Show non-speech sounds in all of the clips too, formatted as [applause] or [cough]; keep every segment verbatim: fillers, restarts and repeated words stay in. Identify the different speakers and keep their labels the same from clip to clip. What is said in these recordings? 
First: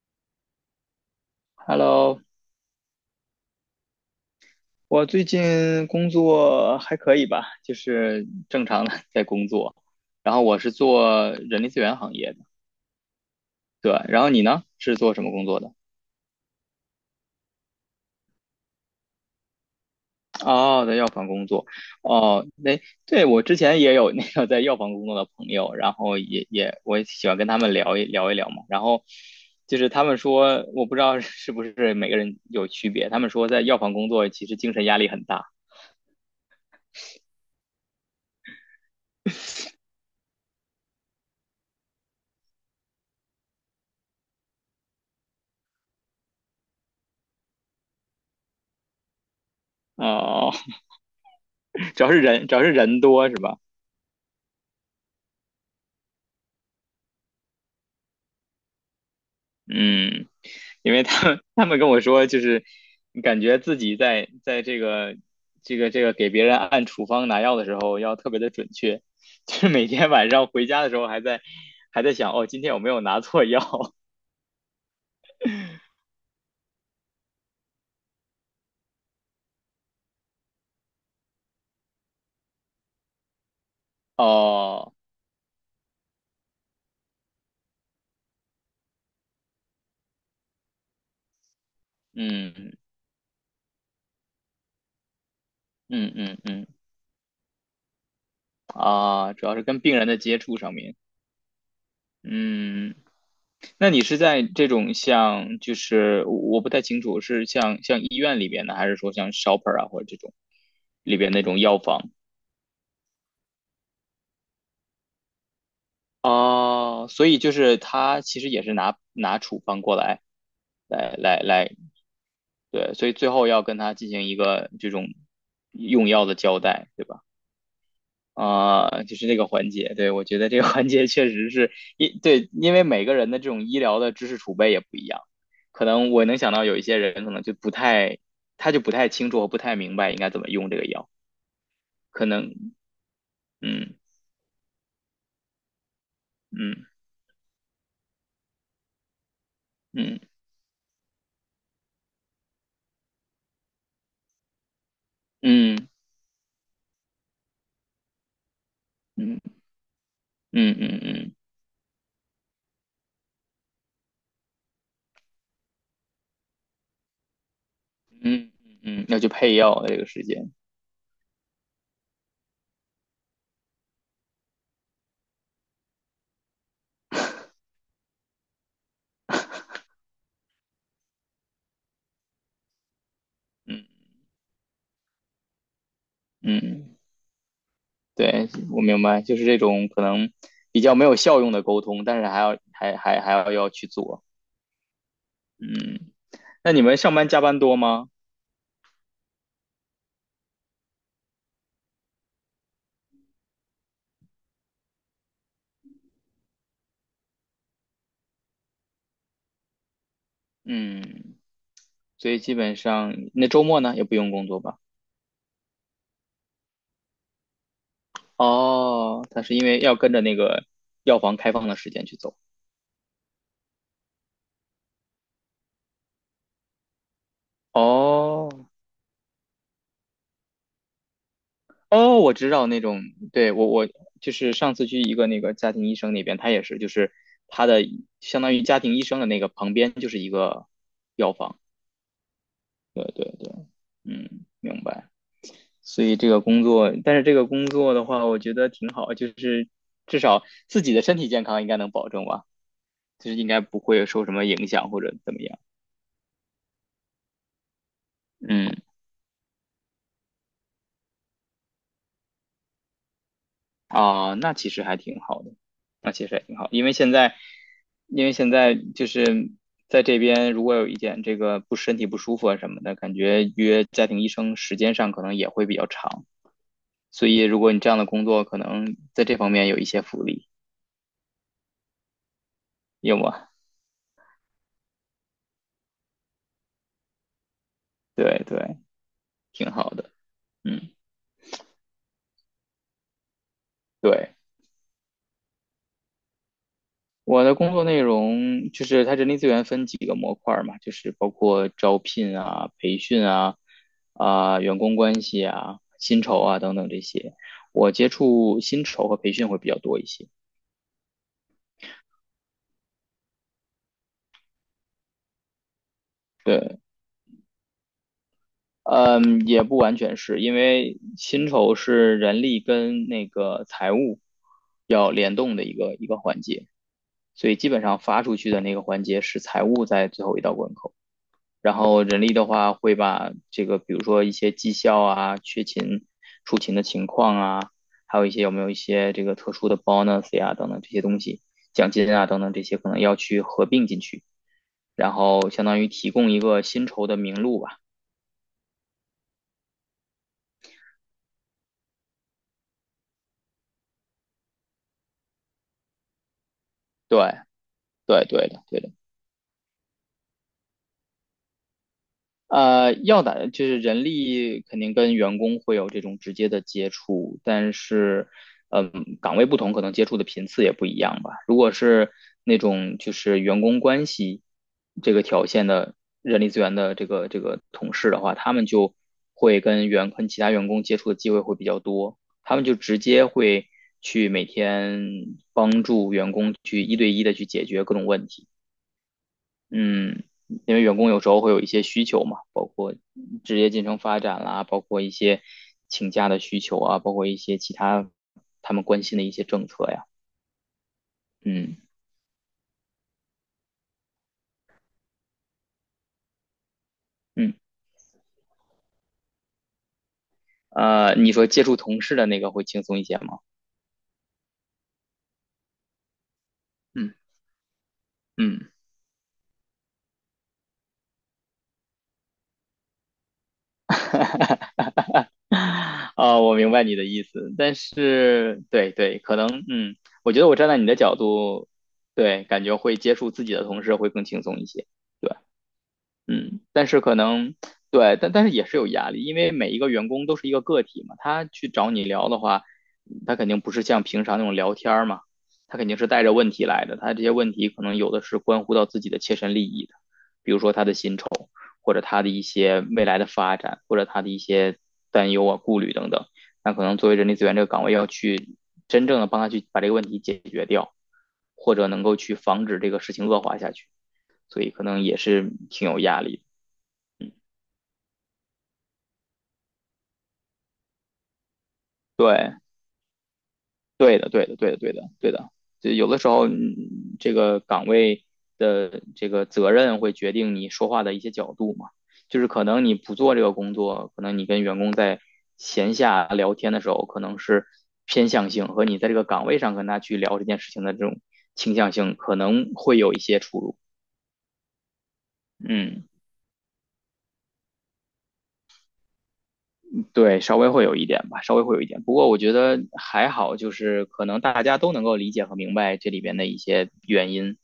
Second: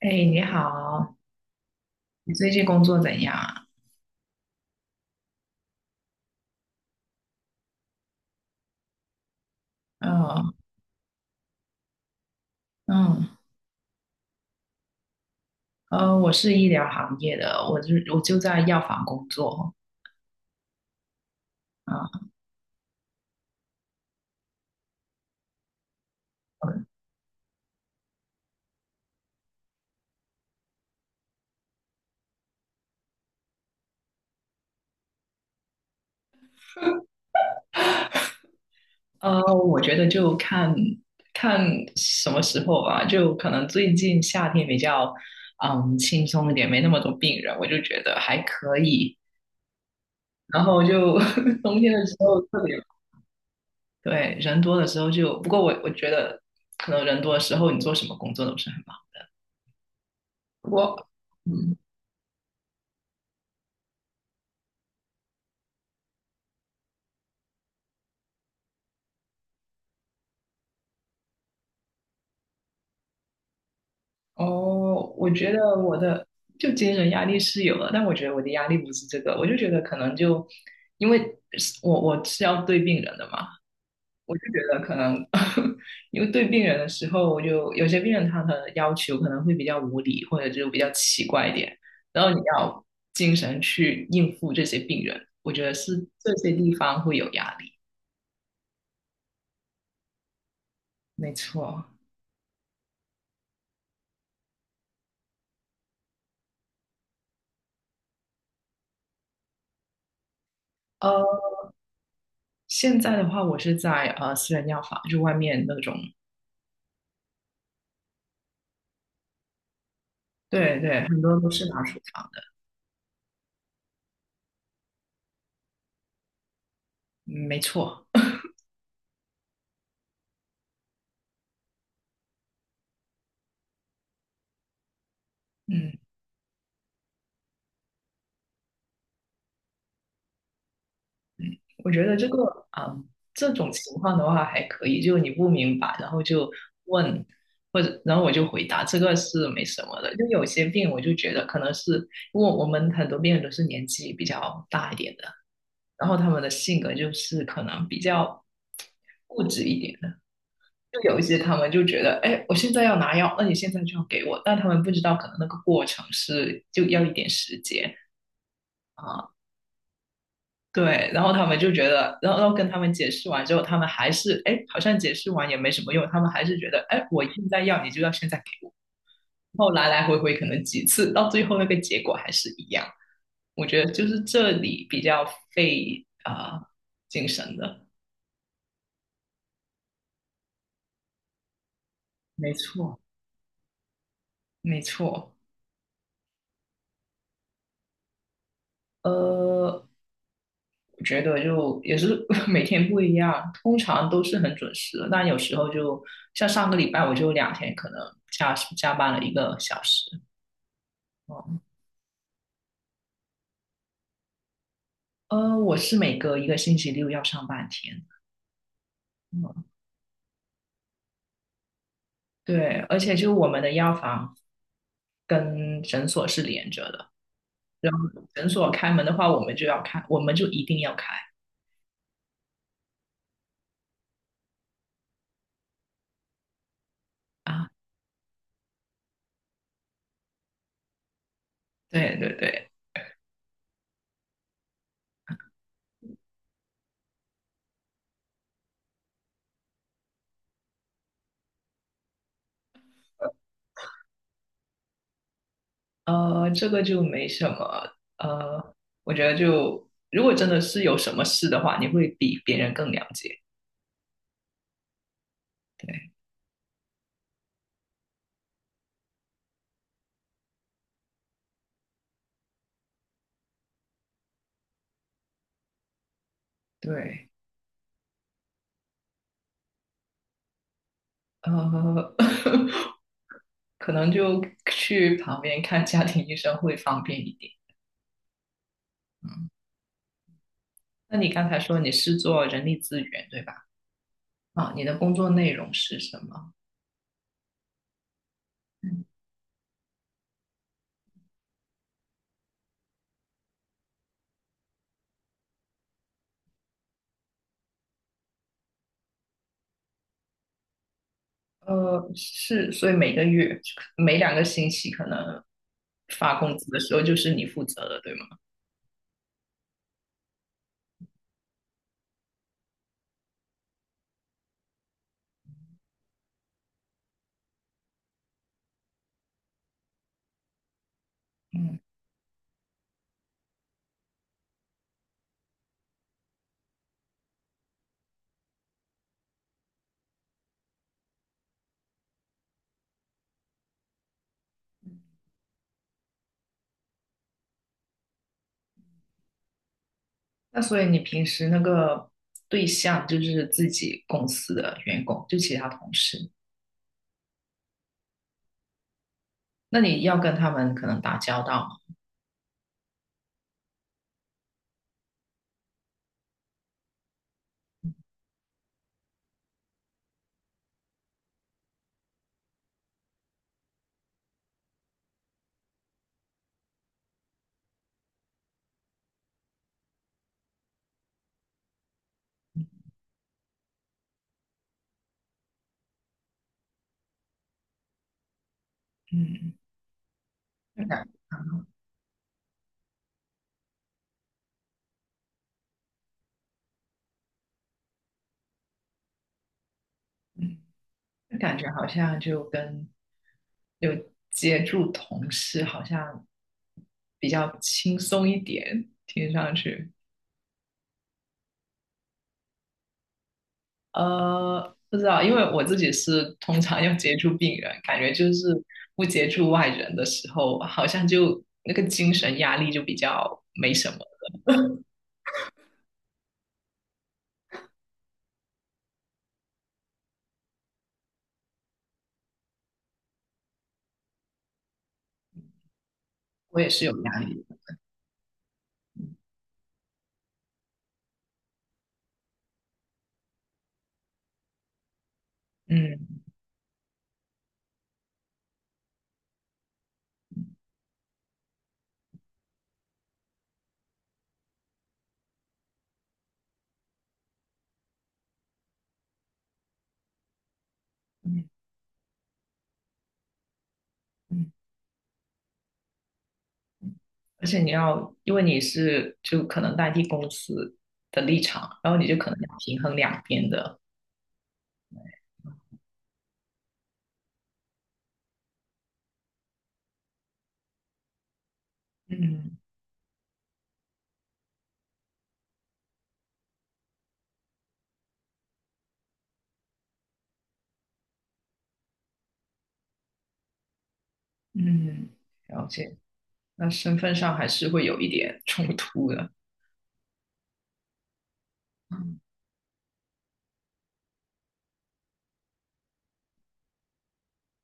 Speaker 1: 哎，你好，
Speaker 2: Hello，
Speaker 1: 你最近工作怎样啊？
Speaker 2: 我最近工作还可以吧，就是正常的 [laughs] 在工作。然后
Speaker 1: 嗯
Speaker 2: 我是做人力资源行业的，
Speaker 1: 嗯。
Speaker 2: 对。然后你呢，是做什么工作的？
Speaker 1: 呃，我是医疗行业的，我就我就在药房工作。
Speaker 2: 哦，在药房工作。
Speaker 1: 啊。
Speaker 2: 哦，那对我之前也有那个在药房工作的朋友，然后也也我也喜欢跟他们聊一聊一聊嘛。然后就是他们说，我不知道 [laughs] 是不是每个人有区别，他们说在药房工作其实精神压力很大。
Speaker 1: 呃，我觉得就看看什么时候吧，就可能最近夏天比较嗯轻松一点，没那么多病人，我就觉得还可以。
Speaker 2: 哦，
Speaker 1: 然后就 [laughs] 冬天
Speaker 2: [laughs] 主
Speaker 1: 的
Speaker 2: 要
Speaker 1: 时
Speaker 2: 是
Speaker 1: 候
Speaker 2: 人，主
Speaker 1: 特
Speaker 2: 要是
Speaker 1: 别
Speaker 2: 人多是吧？
Speaker 1: 对。人多的时候就，不过我我觉得可能人多的时候你做什么工作都不是很忙。
Speaker 2: 嗯，因
Speaker 1: 我
Speaker 2: 为他们他
Speaker 1: 嗯。
Speaker 2: 们跟我说，就是感觉自己在在这个这个这个给别人按处方拿药的时候要特别的准确，[laughs] 就是每天晚上回家的时候还在还在想，哦，今天有没有拿错药？
Speaker 1: 哦，我觉得我的就精神压力是有了，但我觉得我的压力不是这个，我就觉得可能就因为是我我是要对病人的嘛，
Speaker 2: [laughs]
Speaker 1: 我就觉得
Speaker 2: 哦，
Speaker 1: 可能 [laughs] 因为对病人的时候，我就有些病人他的要求可能会比较无理，或者就比较奇怪一点，然后你
Speaker 2: 嗯
Speaker 1: 要精神去应付这些病人，我觉得是
Speaker 2: 嗯
Speaker 1: 这
Speaker 2: 嗯
Speaker 1: 些
Speaker 2: 嗯，
Speaker 1: 地方会有压力，
Speaker 2: 啊，主要是跟病人的接触上面，
Speaker 1: 没错。
Speaker 2: 嗯。那你是在这种像，就是我我不太清楚，是像像医院里边的，还是说像 shopper 啊，或者这种里
Speaker 1: 呃，
Speaker 2: 边那种药房？
Speaker 1: 现在的话，我是在呃私人药房，就外面那种。
Speaker 2: 哦，所以就是他其实也是拿拿处方过来，
Speaker 1: 对对，
Speaker 2: 来
Speaker 1: 很多
Speaker 2: 来
Speaker 1: 都是
Speaker 2: 来，
Speaker 1: 拿处方的，
Speaker 2: 对，所以最后要跟他进行一个这种用药的交代，对吧？
Speaker 1: 嗯，没错。
Speaker 2: 啊、就是这个环节，对，我觉得这个环节确实是一对，因为每个人的这种医疗的知识储备也不一样，可
Speaker 1: 嗯，
Speaker 2: 能我能想到有一些人可能就不太，他就不太清楚和不太明白应该怎么用这个药，
Speaker 1: 我觉得
Speaker 2: 可
Speaker 1: 这个
Speaker 2: 能，
Speaker 1: 啊、这种情况的话还可以，就你不明白，然后就问，或者然后我就回答，这个是没什么的。就
Speaker 2: 嗯
Speaker 1: 有些病，我就觉得可能是因为我们很多病人都是年纪比较大一点的，
Speaker 2: 嗯
Speaker 1: 然后他们的性格就是可能比较固
Speaker 2: 嗯
Speaker 1: 执一点的。
Speaker 2: 嗯嗯嗯嗯嗯嗯。嗯
Speaker 1: 就有一
Speaker 2: 嗯嗯
Speaker 1: 些他们就觉得，哎，我现在要拿药，那你现在就要给我，但他们不知道可能那个过程是就要一点时间。
Speaker 2: 嗯嗯嗯，要去
Speaker 1: 啊。
Speaker 2: 配药的这个时间，
Speaker 1: 对，然后他们就觉得，然后然后跟他们解释完之后，他们还是，哎，好像解释完也没什么用，他们还是觉得，哎，我现在要，你就要现在给我。然后来来回回可能几次，到最后那个结果还是一样。我
Speaker 2: 嗯
Speaker 1: 觉得就是这里比较费啊、呃
Speaker 2: 嗯，
Speaker 1: 精神的，
Speaker 2: 对，我明白，就是这种可能比较没有效用的沟通，但是还
Speaker 1: 没
Speaker 2: 要还
Speaker 1: 错，
Speaker 2: 还还要要去做，
Speaker 1: 没错。
Speaker 2: 嗯，那你们上班加班多吗？
Speaker 1: 呃，我觉得就也是 [laughs] 每天不一样，通常都是很准时的，但有时候就像上个礼拜，我就两天可能加加班了一个小时。
Speaker 2: 嗯，
Speaker 1: 哦。
Speaker 2: 所以基本上那周末呢也不用工作吧？
Speaker 1: 呃，我是每隔一个星期六要上半天。
Speaker 2: 哦，他是
Speaker 1: 嗯，
Speaker 2: 因为要跟着那个药房开放的时间去走。
Speaker 1: 对，而且就是我们的药房跟诊所是连着的，然后诊
Speaker 2: 哦，
Speaker 1: 所开门的话，我们就要开，我们就一定要开
Speaker 2: 哦，我知道那种，对，我我就是上次去一个那个家庭医生那边，他也是，就是他
Speaker 1: 啊。
Speaker 2: 的相当于家庭医生的那个旁边就是一个药房。
Speaker 1: 对对对，
Speaker 2: 对对对，嗯，明白。所以这个工作，但是这个工作的话，我觉得挺好，就是至少自己的身体健康应该能保证吧，就是应该不会受什么影响或者怎么样。
Speaker 1: 呃，这个就没什么，
Speaker 2: 嗯。
Speaker 1: 呃，我觉得就如果真的是有什么事的话，你会比别人更了解。
Speaker 2: 啊，那其实还挺好的，
Speaker 1: 对
Speaker 2: 那其实也挺好，因为现在，因为现在就是在这边，如果有一点这个不身体不舒服啊什么的，感觉约家庭医生时间上可能也会比较长，所
Speaker 1: 对，
Speaker 2: 以如果你这样的工作，可能在这方面有一些福利，
Speaker 1: 呃，
Speaker 2: 有吗？
Speaker 1: [laughs] 可能就去旁边看家庭医生会方便一点。
Speaker 2: 对对，
Speaker 1: 嗯，
Speaker 2: 挺好的，嗯，
Speaker 1: 那你刚才说你是做人力资源，对吧？
Speaker 2: 对。
Speaker 1: 啊，你的工作内容是什么？
Speaker 2: 我的工作内容就是它人力资源分几个模块儿嘛，就是包括招聘啊、培训啊、啊、员工关系啊、薪酬啊等等这些。我接触薪酬和培训会比较多一些。
Speaker 1: 呃，是，所以每个月、每两个星期可能发工资
Speaker 2: 对，
Speaker 1: 的时候就是你负责的，对吗？
Speaker 2: 嗯，也不完全是因为薪酬是人力跟那个财务要联动的一个一个环节，所以基本上发出去的那个环节是财务在最后一道关口。然
Speaker 1: 嗯，
Speaker 2: 后人力的话，会把这个，比如说一些绩效啊、缺勤、出勤的情况啊，还有一些有没有一些这个特殊的 bonus 呀、等等这些东西，奖金啊等等这些，可能要去合并进去，然后相当于提供一个薪酬的名录吧。
Speaker 1: 那所以你平时那个对象就是自己公司的员工，就其他同事，
Speaker 2: 对，对，对的，对的。
Speaker 1: 那你要跟他们可能打交道吗？
Speaker 2: 呃，要的，就是人力肯定跟员工会有这种直接的接触，但是，嗯，岗位不同，可能接触的频次也不一样吧。如果是那种就是员工关系这个条线的人力资源的这个这个同事的话，他们就会跟员跟其他员工接触的机会会比较多，他们就直接会去每天帮助员工去一对一的去解决各种问题。
Speaker 1: 嗯，
Speaker 2: 嗯，因为
Speaker 1: 那
Speaker 2: 员
Speaker 1: 感，
Speaker 2: 工有时候会有一些需求嘛。职业进程发展啦，包括一些请假的需求啊，包括一些其他他们关心的一些政策呀。
Speaker 1: 嗯，那感觉
Speaker 2: 嗯
Speaker 1: 好像就跟有接触同事好像比
Speaker 2: 嗯，
Speaker 1: 较轻松一点，听上去。
Speaker 2: 呃，你说接触同事的那个会轻松一些吗？
Speaker 1: 呃，不知道，因为我自己是通常要
Speaker 2: 嗯
Speaker 1: 接触病人，感觉就是
Speaker 2: 嗯。
Speaker 1: 不接触外人的时候，好像就那个精神压力就比较没什么。
Speaker 2: [laughs] 啊、我明白你的意思，但是对对，可能嗯，我觉得我站在你的角度，对，感觉会接触自己的同事会更轻松一些。对。
Speaker 1: 我
Speaker 2: 嗯，
Speaker 1: 也是
Speaker 2: 但是
Speaker 1: 有压
Speaker 2: 可
Speaker 1: 力
Speaker 2: 能
Speaker 1: 的，
Speaker 2: 对，但但是也是有压力，因为每一个员工都是一个个体嘛，他去找你聊的话，他肯定不是像平常那种聊天儿嘛，他肯定是
Speaker 1: 嗯
Speaker 2: 带着问题来的，他这些问题可能有的是关乎到自己的切身利益的，比如说他的薪酬，或者他的一些未来的发展，或者他的一些担忧啊、顾虑等等，那可能作为人力资源这个岗位要去真正的帮他去把这个问题解决掉，
Speaker 1: 嗯
Speaker 2: 或者能够去防止这个事情恶化下去，
Speaker 1: 嗯，
Speaker 2: 所以可能也是挺有压力的。
Speaker 1: 而且你要，因为你是就可能代替公司的立场，然后你就可能要
Speaker 2: 对，
Speaker 1: 平衡两边的，
Speaker 2: 对的，对的，对的，对的，对的。就有的时候，嗯这个岗位的这个责任会决定你说话的一些角度嘛。就是
Speaker 1: 嗯
Speaker 2: 可能你不做这个工作，可能你跟员工在闲下聊天的时候，可能是偏向性和你在这个岗位上跟他去聊这件事情的这种倾向性，可能会有一些出入。
Speaker 1: 嗯，了解。
Speaker 2: 嗯，
Speaker 1: 那身份上还是会有一点冲突的，
Speaker 2: 对，稍微会有一点吧，稍微会有一点。不过我觉得还好，就是可能大家都能够理解和明白这里边的一些原因。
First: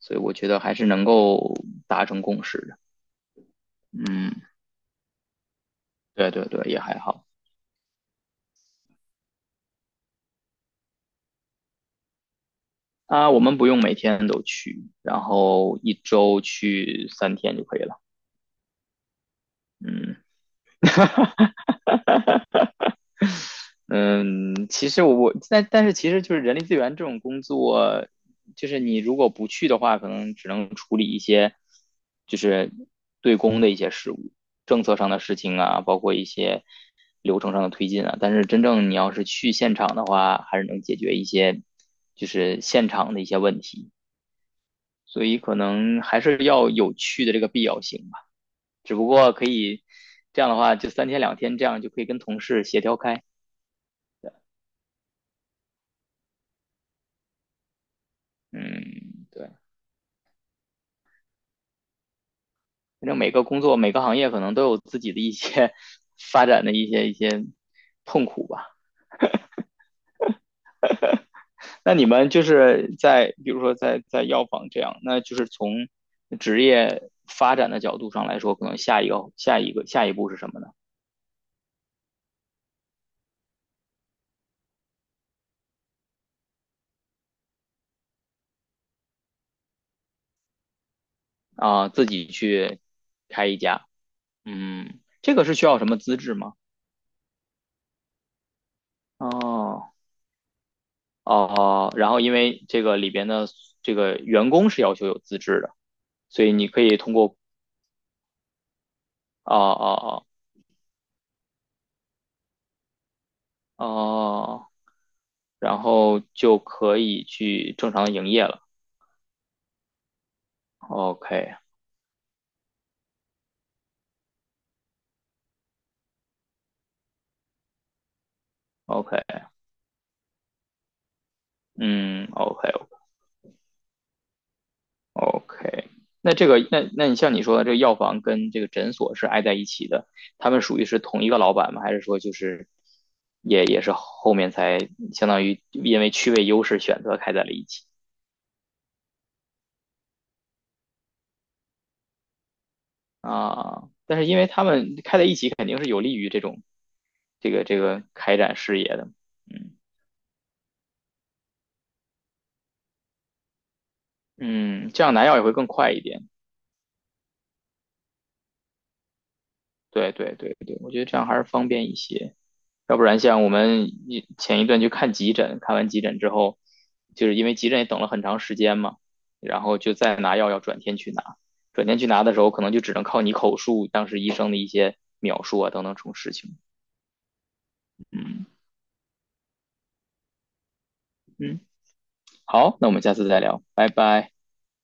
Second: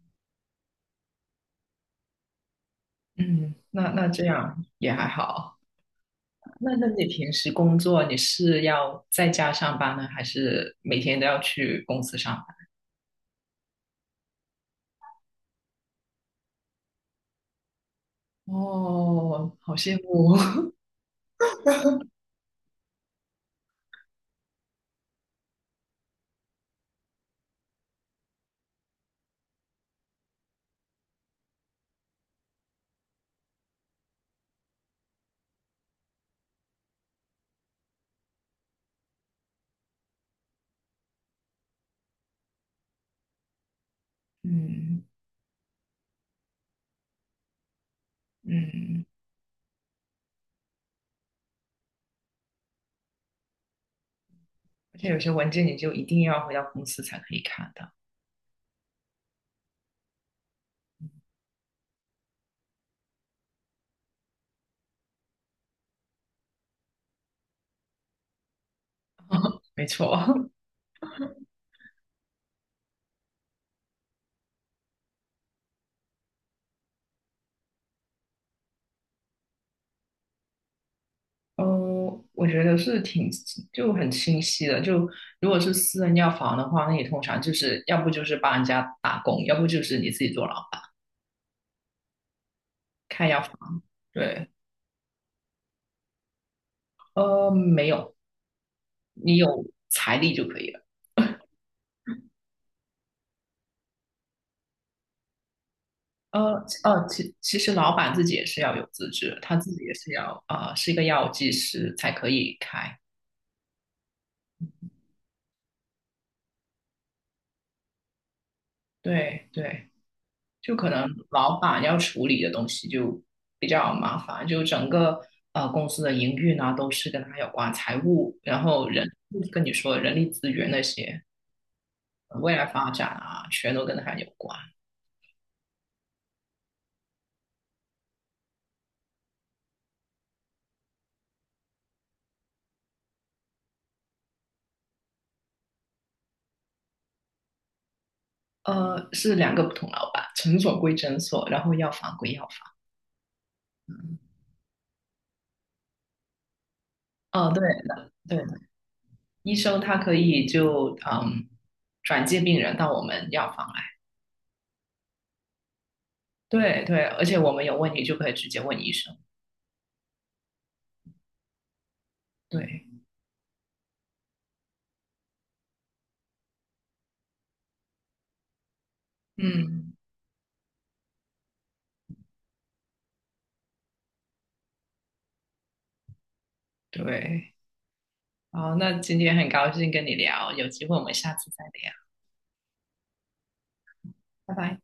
Speaker 2: 所以我觉得还是能够达成共识的。
Speaker 1: 嗯，那那这
Speaker 2: 嗯，
Speaker 1: 样也还好。
Speaker 2: 对对对，
Speaker 1: 那
Speaker 2: 也
Speaker 1: 那
Speaker 2: 还
Speaker 1: 你
Speaker 2: 好。
Speaker 1: 平时工作你是要在家上班呢，还是每天都要去公司上
Speaker 2: 啊，我们不用每天都去，然后一周去三天就可以了。
Speaker 1: 班？哦，好羡
Speaker 2: 嗯，
Speaker 1: 慕。[laughs]
Speaker 2: 嗯，其实我我但但是其实就是人力资源这种工作，就是你如果不去的话，可能只能处理一些就是对公的一些事务，政策上的事情啊，包括一些流程上的推进啊。但是真正你要是去现场的话，还是能解决一些就是现场的一些问题，
Speaker 1: 嗯
Speaker 2: 所以可能还是要有去的这个必要性吧。只
Speaker 1: 嗯，
Speaker 2: 不过可以这样的话，就三天两天这样就可以跟同事协调开。
Speaker 1: 而且有些文件你就一定要回到公司才可以看到。
Speaker 2: 嗯，对。反正每个工作、每个行业可能都有自己的一些 [laughs] 发展的一些一些痛苦吧。
Speaker 1: 没错。[laughs]
Speaker 2: 那你们就是在，比如说在在药房这样，那就是从职业发展的角度上来说，可能下一个下一个下一步是什么呢？
Speaker 1: 哦，我觉得是挺就很清晰的。就如果是私人药房的话，那你通常就是要不就是帮人家打工，要不就是你自己做老板
Speaker 2: 啊、呃自己去
Speaker 1: 开药
Speaker 2: 开一
Speaker 1: 房。
Speaker 2: 家，
Speaker 1: 对，
Speaker 2: 嗯，这个是需要什么资质吗？
Speaker 1: 呃，没有，你有
Speaker 2: 哦
Speaker 1: 财力就可以了。
Speaker 2: 哦，然后因为这个里边的这个员工是要求有资质的，所以
Speaker 1: 呃
Speaker 2: 你可以
Speaker 1: 呃，
Speaker 2: 通
Speaker 1: 其
Speaker 2: 过
Speaker 1: 其实老板自己也是要有资质，
Speaker 2: 哦
Speaker 1: 他自己也是
Speaker 2: 哦
Speaker 1: 要啊、呃是一个药剂师才可以开。
Speaker 2: 哦哦。哦然后就可以去正常营业了。
Speaker 1: 对对，就可能
Speaker 2: OK
Speaker 1: 老板要处理的东西就比较麻烦，就整个呃公司的营运啊都是跟他有关，财务，然后人
Speaker 2: OK，
Speaker 1: 跟你说人力资源那些，
Speaker 2: 嗯
Speaker 1: 呃未来
Speaker 2: ，OK
Speaker 1: 发展啊，全都跟他有关。
Speaker 2: OK。那这个，那那你像你说的，这个药房跟这个诊所是挨在一起的，他们属于是同一个老板吗？还是说就是也也是后面才相当于因为区位优势选择开在了一起
Speaker 1: 呃，是两个不同老板，诊所归诊所，然后药房归药房。
Speaker 2: 啊？
Speaker 1: 嗯，
Speaker 2: 但是因为他们开在一起，肯定是有利于这种这
Speaker 1: 哦，对
Speaker 2: 个这个
Speaker 1: 的，
Speaker 2: 开
Speaker 1: 对。
Speaker 2: 展事业的，
Speaker 1: 医
Speaker 2: 嗯
Speaker 1: 生他可以就嗯转介病人到我们药房来。
Speaker 2: 嗯，这样拿药也会更快一点。
Speaker 1: 对对，而且我们有问题就可以直接问医生。
Speaker 2: 对对对对，我觉得这样还是方便一些。
Speaker 1: 对，
Speaker 2: 要不然像我们一前一段去看急诊，看完急诊之后，就是因为急诊也等了很长时间嘛，然后
Speaker 1: 嗯，
Speaker 2: 就再拿药要转天去拿，转天去拿的时候可能就只能靠你口述当时医生的一些描述啊等等这种事情。
Speaker 1: 对。
Speaker 2: 嗯
Speaker 1: 好，那今天很高兴跟你聊，有机会我们下次
Speaker 2: 嗯，
Speaker 1: 再聊，
Speaker 2: 好，那我们下次再聊，拜拜。
Speaker 1: 拜拜。